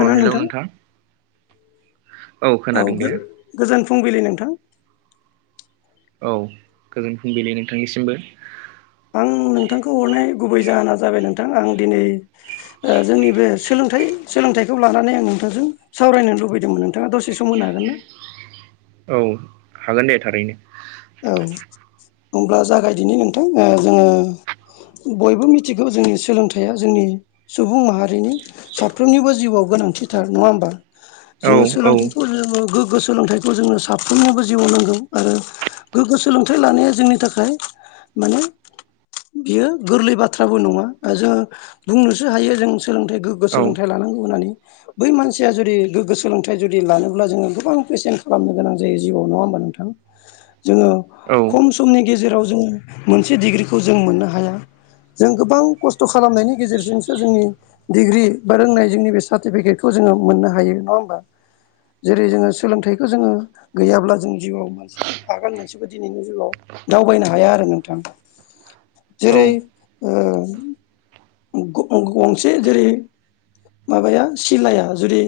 अ hello नोंथां औ खोनादों दे। गोजोन फुंबिलि नोंथां। औ गोजोन फुंबिलि नोंथांनिसिमबो आं नोंथांखौ हरनाय गुबै जाहोना जाबाय नोंथां आं दिनै जोंनि बे सोलोंथाइ सोलोंथाइखौ लानानै आं नोंथांजों सावरायनो लुबैदोंमोन नोंथाङा दसे सम होनो हागोन ना औ हागोन दे थारैनो औ होब्ला जागायदिनि नोंथां जोङो बयबो मिथिगौ जोंनि सोलोंथाइया जोंनि सुबुं माहारिनि साफ्रोमनिबो जिउआव गोनांथिथार नङा होमबा। जोङो औ सोलोंथाइखौ जोङो गोग्गो सोलोंथाइखौ जोङो साफ्रोमनिबो जिउआव नांगौ आरो गोग्गो सोलोंथाइ लानाया जोंनि थाखाय माने बेयो गोरलै बाथ्राबो नङा जोङो बुंनोसो हायो जों सोलोंथाइ गो औ सोलोंथाइ लानांगौ होननानै बै मानसिया जुदि गोग्गो सोलोंथाइ जुदि लानोब्ला जोङो गोबां पेसेन्ट खालामनो गोनां जायो जिउआव नङा होमबा नोंथां? जोङो औ खम समनि गेजेराव जोङो मोनसे डिग्रिखौ जों मोननो हाया जों गोबां खस्थ' खालामनायनि गेजेरजोंसो जोंनि डिग्रि बा रोंनायजोंोंनि बे सार्टिफिकेटखौ जोङो मोननो हायो नङा होमबा जेरै जोङो सोलोंथाइखौ जोङो गैयाब्ला जों जिउआव मानसि आगान मोनसेबो दिनैनि जिउगाव दावबायनो हाया आरो नोंथां औ जेरै गंसे जेरै माबाया सिलाया जुदि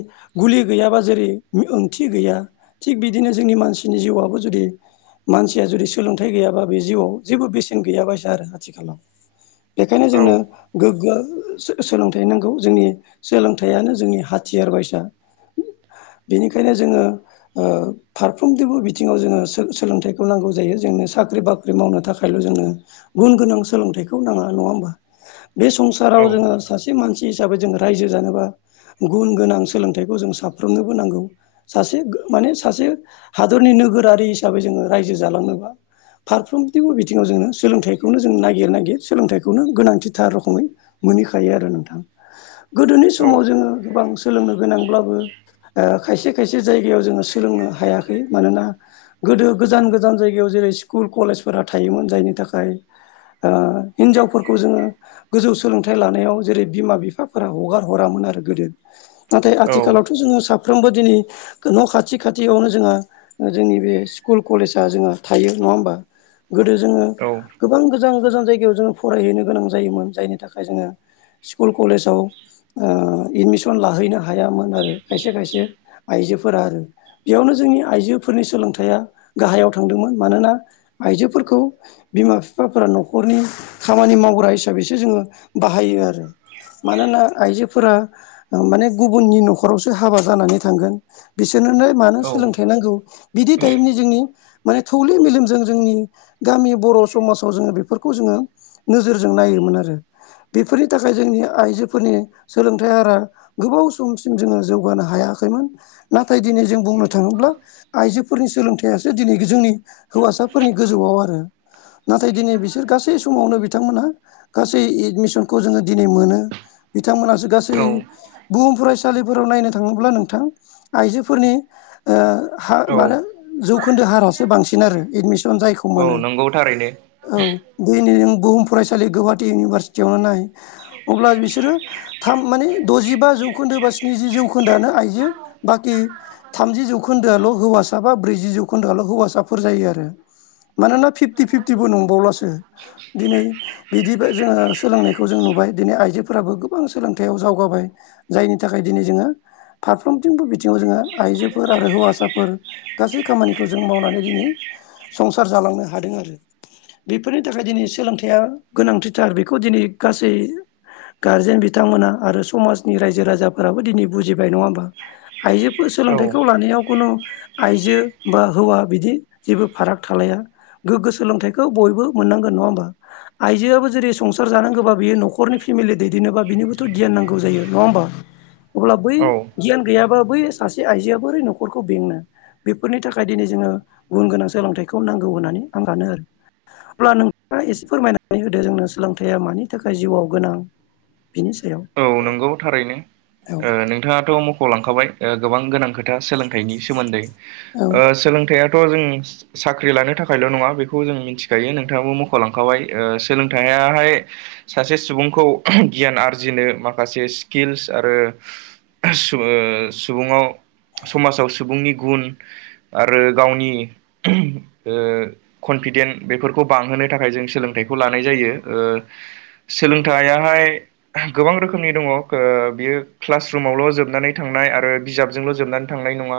गुलि गैयाबा जेरै ओंथि गैया थिग बिदिनो जोंनि मानसिनि जिउआबो जुदि मानसिया जुदि सोलोंथाइ गैयाबा बे जिउआव जेबो बेसेन गैया बायसा आरो आथिखालाव बेखायनो औ जोंनो गोग्गो सोलोंथाइ नांगौ जोंनि सोलोंथायानो जोंनि हाथियार बायसा बेनिखायनो जोङो ओ फारफ्रोमनिबो बिथिङाव जोङो सोलोंथाइखौ नांगौ जायो जोंनो साख्रि बाख्रि मावनो थाखायल' जों गुन गोनां सोलोंथाइखौ नाङा नङा होमबा बे संसाराव औ जोङो सासे मानसि हिसाबै जों रायजो जानोबा गुन गोनां सोलोंथाइखौ जों साफ्रोमनोबो नांगौ सासे माने सासे हादरनि नोगोरारि हिसाबै जोङो रायजो जखलाङोबा फारफ्रोमथिबो बिथिङाव जोङो सोलोंथाइखौनो जों नागिर नागिर सोलोंथाइखौनो गोनांथिथार रोखोमै मोनहैखायो आरो नोंथां गोदोनि समाव जोङो बांसिन सोलोंनो गोनांब्लाबो खायसे खायसे जायगायाव जोङो सोलोंनो हायाखै मानोना गोदो गोजान गोजान जायगायाव जेरै स्कुल कलेजफोरा थायोमोन जायनि थाखाय हिन्जावफोरखौ जोङो गोजौ सोलोंथाइ लानायाव जेरै बिमा बिफाफोरा हगार हरामोन आरो गोदो नाथाय आथिखालावथ' जोङो साफ साफ्रोमबो दिनै न' खाथि खाथियावनो जोंहा जोंनि बे स्कुल कलेज आ जोंहा थायो नङा होमबा गोदो जोङो गोबां गो गोजान गोजान जायगायाव जोङो फरायहैनो गोनां जायोमोन जायनि थाखाय जोङो स्कुल कलेजाव एदमिसन लाहैनो हायामोन आरो खायसे खायसे आइजोफोरा आरो बेयावनो जोंनि आइजोफोरनि सोलोंथाया गाहायाव थांदोंमोन मानोना आइजोफोरखौ बिमा बिफाफोरा न'खरनि खामानि मावग्रा हिसाबैसो जोङो बाहायो आरो मानोना आइजोफोरा माने गुबुननि न'खरावसो हाबा जानानै थांगोन बिसोरनोनो मानो औ सोलोंथ नांगौ बिदि टाइबनि जोंनि माने थौले मेलेमजों जोंनि गामि बर' समाजाव जोङो बेफोरखौ जोङो नोजोरजों नायोमोन आरो बेफोरनि थाखाय जोंनि आइजोफोरनि सोलोंथाइ हारा गोबाव समसिम जोङो जौगानो हायाखैमोन नाथाय दिनै जों बुंनो थाङोब्ला आइजोफोरनि सोलोंथा यासो दिनै जोंनि हौवासाफोरनि गोजौआव आरो नाथाय दिनै बिसोर गासै समावनो बिथांमोनहा गासै एडमिसनखौ जोङो दिनै मोनो बिथांमोनासो गासै औ बुहुम फरायसा सालिफोराव नायनो थाङोब्ला नोंथां आइजोफोरनि हार औ मान जौखोन्दो हारासो बांसिन आरो एदमिसन जायखौ औ मोनो नंगौ थारैनो औ दैनि नों बुहुम फरायसालि गुवाहाटि इउनिभारसिटियावनो नाय अब्ला बिसोरो थाम माने द'जिबा जौखोन्दो बा स्निजि जौखोन्दोआनो आइजो बाखि थामजि जौखोन्दोआल' हौवासा बा ब्रैजि जौखोन्दोआल' हौवासाफोर जायो आरो मानोना फिफ्टि फिफ्टिबो नंबावलासो दिनै बिदि जोङो सोलोंनायखौ जों नुबाय दिनै आइजोफोराबो गोबां सोलोंथायाव जावगाबाय जायनि थाखाय दिनै जोङो फारफ्रोमथिंबो बिथिङाव जोङो आइजोफोर आरो हौवासाफोर गासै खामानिखौ जों मावनानै दिनै संसार जालांनो हादों आरो बेफोरनि थाखाय दिनै सोलोंथाइया गोनांथिथार बेखौ दिनै गासै गारजेन बिथांमोना आरो समाजनि रायजो राजाफोराबो दिनै बुजिबाय नङा होमबा आइजोफोर औ सोलोंथाइखौ लानायाव खुनु आइजो बा हौवा बिदि जेबो फाराग थालाया गोग्गो सोलोंथाइखौ बयबो मोननांगोन नङा होमबा आइजोआबो जेरै संसार जानांगौबा बेयो न'खरनि फेमिलि दैदेननोबा बिनिबोथ' गियान नांगौ जायो नङा होमबा अब्ला बै औ गियान गैयाबा बै सासे आइजोआ बोरै न'खरखौ बेंनो बेफोरनि थाखाय दिनै जोङो गुन गोनां सोलोंथाइखौ नांगौ होननानै आं सानो आरो अब्ला नोंथाङा एसे फोरमायनानै होदो जोंनो सोलोंथाइया मानि थाखाय जिउआव गोनां बिनि सायाव औ नंगौ थारैनो औ नोंथाङाथ' मख'लांखाबाय गोबां गोनां खोथा सोलोंथाइनि सोमोन्दै औ ओ सोलोंथाइयाथ' जों साख्रि लानो थाखायल' नङा बेखौ जों मिथिखायो नोंथाङाबो मख'लांखाबाय सोलोंथायाहाय सासे सुबुंखौ गियान आरजिनो माखासे स्किल्स आरो सुबुङाव समाजाव सुबुंनि गुन आरो गावनि ओ कनफिदेन् बेफोरखौ बांहोनो थाखाय जों सोलोंथाइखौ लानाय जायो ओ सोलोंथाइयाहाय गोबां रोखोम रोखोमनि दङ बियो क्लास रुमावल' जोबनानै थांनाय आरो बिजाबजोंल' जोबनानै थांनाय नङा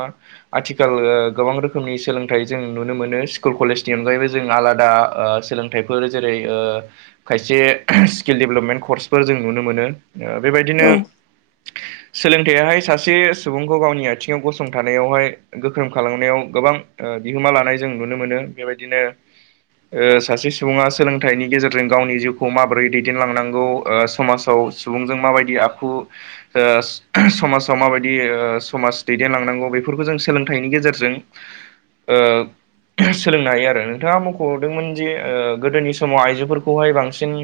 आथिखाल गोबां रोखोमनि सोलोंथाइ जों नुनो मोनो स्कुल कलेजनि अनगायैबो जों आलादा ओ सोलोंथाइ खथायफोर जेरै खायसे स्किल डेभेलपमेन्ट कर्सफोर जों नुनो मोनो बेबायदिनो सोलोंथायाहाय सासे सुबुंखौ गावनि आथिङाव गसंथानायावहाय गोख्रों खालामनायाव गोबां बिहोमा लानाय जों नुनो मोनो बेबायदिनो ओ सासे सुबुङा सोलोंथाइनि गेजेरजों गावनि जिउखौ माबोरै दैदेनलांनांगौ ओ समाजाव सुबुंजों माबायदि आखु ओ समाजाव माबायदि ओ समाज दैदेनलांनांगौ बेफोरखौ जों सोलोंथाइनि गेजेरजों ओ सोलोंनो हायो आरो नोंथाङा मख'रदोंमोन जे गोदोनि समाव आइजोफोरखौहाय बांसिन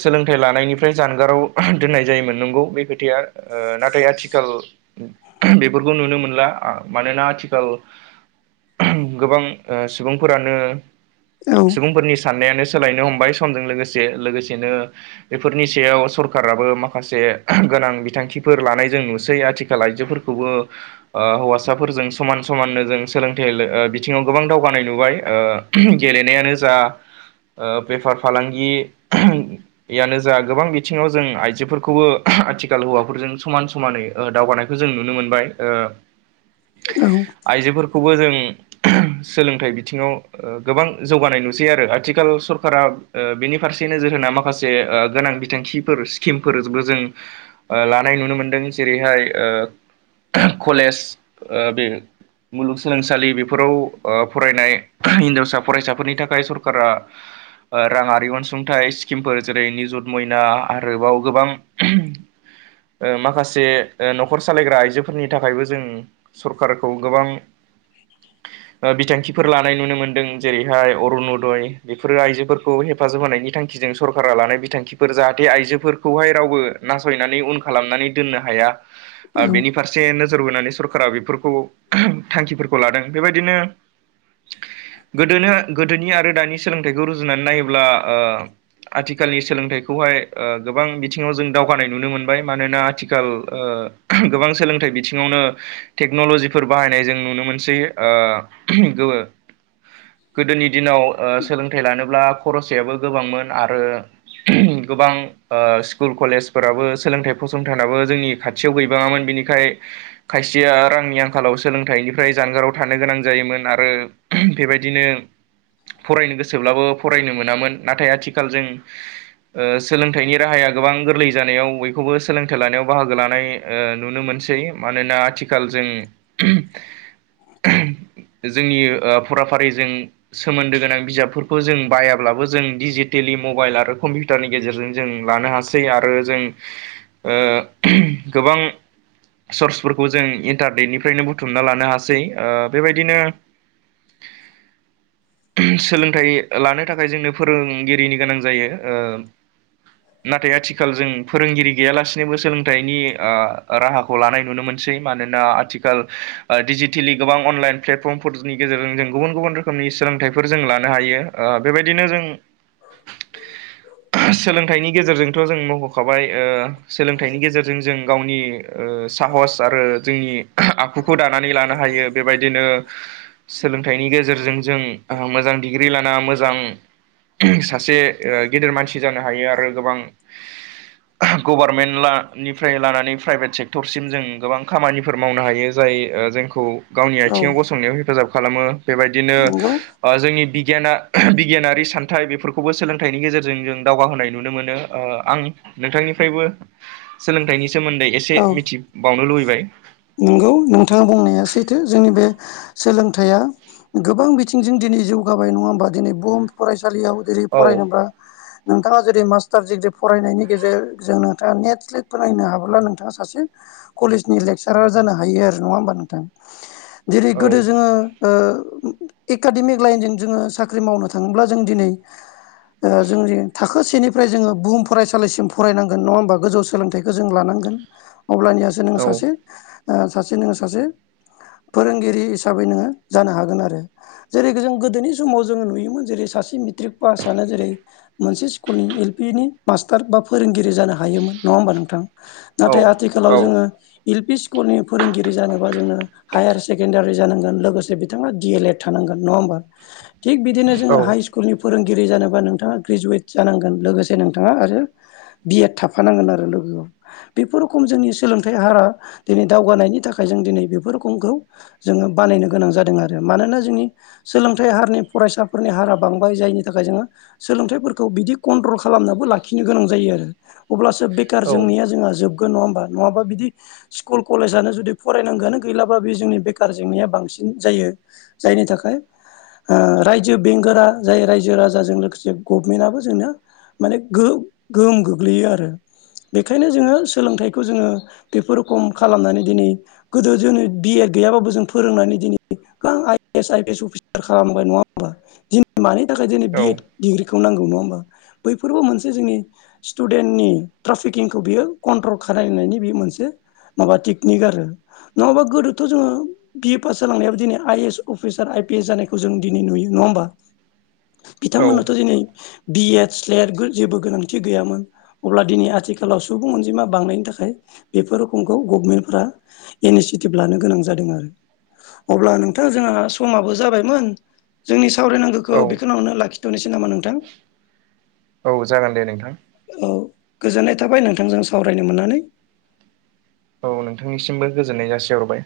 सोलोंथाइ लानायनिफ्राय जानगाराव दोननाय जायोमोन नंगौ बे खोथाया नाथाय आथिखाल बेफोरखौ नुनो मोनला मानोना आथिखाल गोबां सुबुंफोरानो औ सुबुंफोरनि सानानो सोलायनो हमबाय समजों लोगोसे लोगोसेनो बेफोरनि सायाव स सरखाराबो माखासे गोनां बिथांखिफोर लानाय जों नुसै आथिखाल आइजोफोरखौबो ओ हौवासाफोरजों समान समाननो जों सोलोंथाइ बिथिङाव गोबां दावगानाय नुबाय गेलेनायानो जा बेफार फालांगियानो जा गोबां बिथिं सिङाव जों आइजोफोरखौबो आथिखाल हौवाफोरजों समान समानै दावगानायखौ जों नुनो मोनबाय उ आइजोफोरखौबो जोंनि सोलोंथाइ बिथिङाव ओ गोबां जौगानाय नुसै आरो आथिखाल सरकारा ओ बेनि फारसे नोजोर होना माखासे से ओ गोनां बिथांखि फोर स्किमफोरबो जों लानाय नुनो मोनदों जेरैहाय कलेज बे मुलुगसोलोंसालि बेफोराव फरायनाय हिनजावसा फरायसाफोरनि थाखाय सरकारा राङारि अनसुंथाइ स्किमफोर जेरै निजुत मयना आरोबाव गोबां ओ माखासे ओ न'खर सालायग्रा आइजोफोरनि थाखायबो जों सरखारखौ गोबां ओ बिथांखिफोर लानाय नुनो मोनदों। जेरैहाय अरुनदय बेफोरो आइजोफोरखौ हेफाजाब होनायनि थांखिजों सरकारा लानाय बिथांखिफोर जाहा थे आइजोफोरखौहाय रावबो नासयनानै उन खालामनानै दोननो हाया औ बेनि फारसे से नोजोर बोनानै सरकारा बेफोरखौ थांखिफोरखौ लादों बेबायदिनो गोदोनो गोदोनि आरो दानि सोलोंथाइखौ रुजुनानै नायोब्ला ओ आथिखालनि सोलोंथाइखौहाय ओ गोबां बिथिङाव जों दावगानाय नुनो मोनबाय मानोना आथिखाल ओ गोबां सोलोंथाइ बिथिङावनो टेक्न'ल'जिफोर बाहायनाय जों नुनो मोनसै ओ गो गोदोनि दिनाव ओ सोलोंथाइ लानोब्ला खरसायाबो गोबांमोन आरो गोबां ओ स्कुल कलेजफोराबो सोलोंथाइ फसंथानाबो जोंनि खाथियाव गैबाङामोन बिनिखाय खायसेया रांनि आंखालाव सोलोंथाइनिफ्राय जानगाराव थानो गोनां जायोमोन आरो बेबायदिनो फरायनो गोसोब्लाबो फरायनो मोनामोन नाथाय आथिखाल जों ओ सोलोंथाइनि राहाया गोबां गोरलै जानायाव बयखौबो सोलोंथाइ लानायाव बाहागो लानाय ओ नुनो मोनसै मानोना थिखाल जों जोंनि ओ फराफारिजों सोमोन्दो गोनां बिजाबफोरखौ जों बायाब्लाबो जों डिजिटेलि मबाइल आरो कम्पिउटारनि गेजेरजों जों लानो हासै आरो जों ओ गोबां सर्सफोरखौ जों इन्टारनेटनिफ्रायनो बुथुमना लानो हासै ओ बेबायदिनो सोलोंथाइ लानो थाखाय जोंनो फोरोंगिरिनि गोनां जायो ओ नाथाय आथिखाल जों फोरोंगिरि गैयालासिनोबो सोलोंथाइनि ओ राहा खौ लानाय नुनो मोनसै मानोना आथिखाल डिजिटेलि गोबां अनलाइन प्लेटफर्म। [unintelligible] गेजेरजों जों गुबुन गुबुन रोखोमनि सोलोंथाइफोर जों लानो हायो ओ बेबायदिनो जों सोलोंथाइनि गेजेरजोंथ' जों मख'खाबाय ओ सोलोंथाइनि गेजेरजों जों गावनि ओ साहस आरो जोंनि आखुखौ दानानै लानो हायो बेबायदिनो सोलोंथाइनि गेजेरजों जों मोजां डिग्रि लाना मोजां सासे ओ गेदेर मानसि जानो हायो आरो गोबां गभारमेन्ट ला निफ्राय लानानै प्राइभेट सेक्टरसिम जों गोबां खामानिफोर मावनो हायो जाय जोंखौ गावनि आथिङाव गसंनायाव हेफाजाब खालामो बेबायदिनो नंगौ ओ जोंनि बिगियाना बिगियानारि सान्थाइ बेफोरखौबो सोलोंथाइनि गेजेरजों जों दावगाहोनाय नुनो मोनो ओ आं नोंथांनिफ्रायबो सोलोंथाइनि सोमोन्दै एसे औ एसे मिथिबावनो लुबैबाय। नंगौ नोंथाङा बुंनाया सैथो जोंनि बे सोलोंथाइया गोबां बिथिंजों दिनै जौगाबाय नङा होमबा दिनै बुहुम फरायसालियाव जेरै औ फरायनोब्ला नोंथाङा जुदि मास्टार दिग्रि फरायनायनि गेजेरजों नोंथाङा नेट स्लेत फोनांनो हाबोला नों नोंथाङा सासे कलेजनि लेक्सारार जानो हायो आरो नङा होमबा नोंथां। जेरै औ गोदो जोङो ओ एकाडेमिक लाइनजों जोङो साख्रि मावनो थाङोब्ला जों दिनै ओ जोंनि थाखो सेनिफ्राय जोङो बुहुम फरायसालिसिम फरायनांगोन नङा होमबा गोजौ सोलोंथाइखौ जों लानांगोन। अब्लानियासो नोंङो औ सासे सासे नोङो सासे फोरोंगिरि हिसाबै नोङो जानो हागोन आरो। जेरै जों गोदोनि समाव जोंङो नुयोमोन जेरै सासे मेट्रिक पासानो जेरै मोनसे स्कुलनि एल पि नि मास्टार बा फोरोंगिरि जानो हायोमोन नङा होमबा नोंथां औ नाथाय आथिखालाव जोङो एल पि स्कुलनि फोरोंगिरि जानोबा जोङो हायार सेकेण्डारि जानांगोन लोगोसे बिथाङा डि एल एड थानांगोन नङा होमबा थिग बिदिनो औ जोङो हाइ स्कुलनि फोरोंगिरि जानोबा नोंथाङा ग्रेजुवेट जानांगोन लोगोसे नोंथाङा आरो बि एड थाफानांगोन आरो लोगोआव बेफोर रोखोम जोंनि सोलोंथाइ हारा दिनै दावगानायनि थाखाय जों दिनै बेफोर खोमखौ जोङो बानायनो गोनां जादों आरो मानोना जोंनि सोलोंथाइ हारनि फरायसाफोरनि हारा बांबाय जायनि थाखाय जोङो सोलोंथाइफोरखौ बिदि कन्ट्रल खालामनाबो लाखिनो गोनां जायो आरो अब्लासो बेखार जेंनाया जोंहा जोबगोन नङा होमबा नङाबा बिदि स्कुल कलेजानो जुदि फरायनांगौआनो गैलाबा बे जोंनि बेखार जेंनाया बांसिन जायो। जायनि थाखाय ओ रायजो बेंगोरा जाय रायजो राजाजों लोगोसे गभमेन्टआबो जोंनो माने गो गोहोम गोग्लैयो आरो बेखायनो जोङो सोलोंथाइखौ जोङो बेफोर खम खालामनानै दिनै गोदो जों बि एड गैयाबाबो जों फोरोंनानै दिनै गोबां I S, I P S officer खालामबाय नङा होमबा दिनै मानि थाखाय दिनै बि औ एड डिग्रिखौ नांगौ नङा होमबा बैफोरबो मोनसे जोंनि स्टुडेन्टनि ट्राफिकिंखौ बियो कन्ट्रल खालामनायनि बे मोनसे माबा टेकनिक आरो नङाबा गोदोथ' जोङो बि ए पास जालांनायावाब दिनै I A S officer I P S जानायखौ जों दिनै नुयो नङा होमबा औ बिथांमोनाथ' दिनै बि एड, स्लेट जेबो गोनांथि गैयामोन अब्ला दिनै आथिखालाव सु बुं अनजिमा बांनायनि थाखाय बेफोर रोखोमखौ गभमेन्टफ्रा इनिसियेटिभ लानो गोनां जादों आरो। अब्ला नोंथां जोंहा समाबो जाबायमोन जोंनि सावरायनांगौ औ खौ बेखिनियावनो लाखिथ'नोसै नामा नोंथां। औ जागोन दे नोंथां। औ गोजोननाय थाबाय नोंथांजों सावरायनो मोननानै। औ नोंथांनिसिमबो गोजोननाय जासिहरबाय।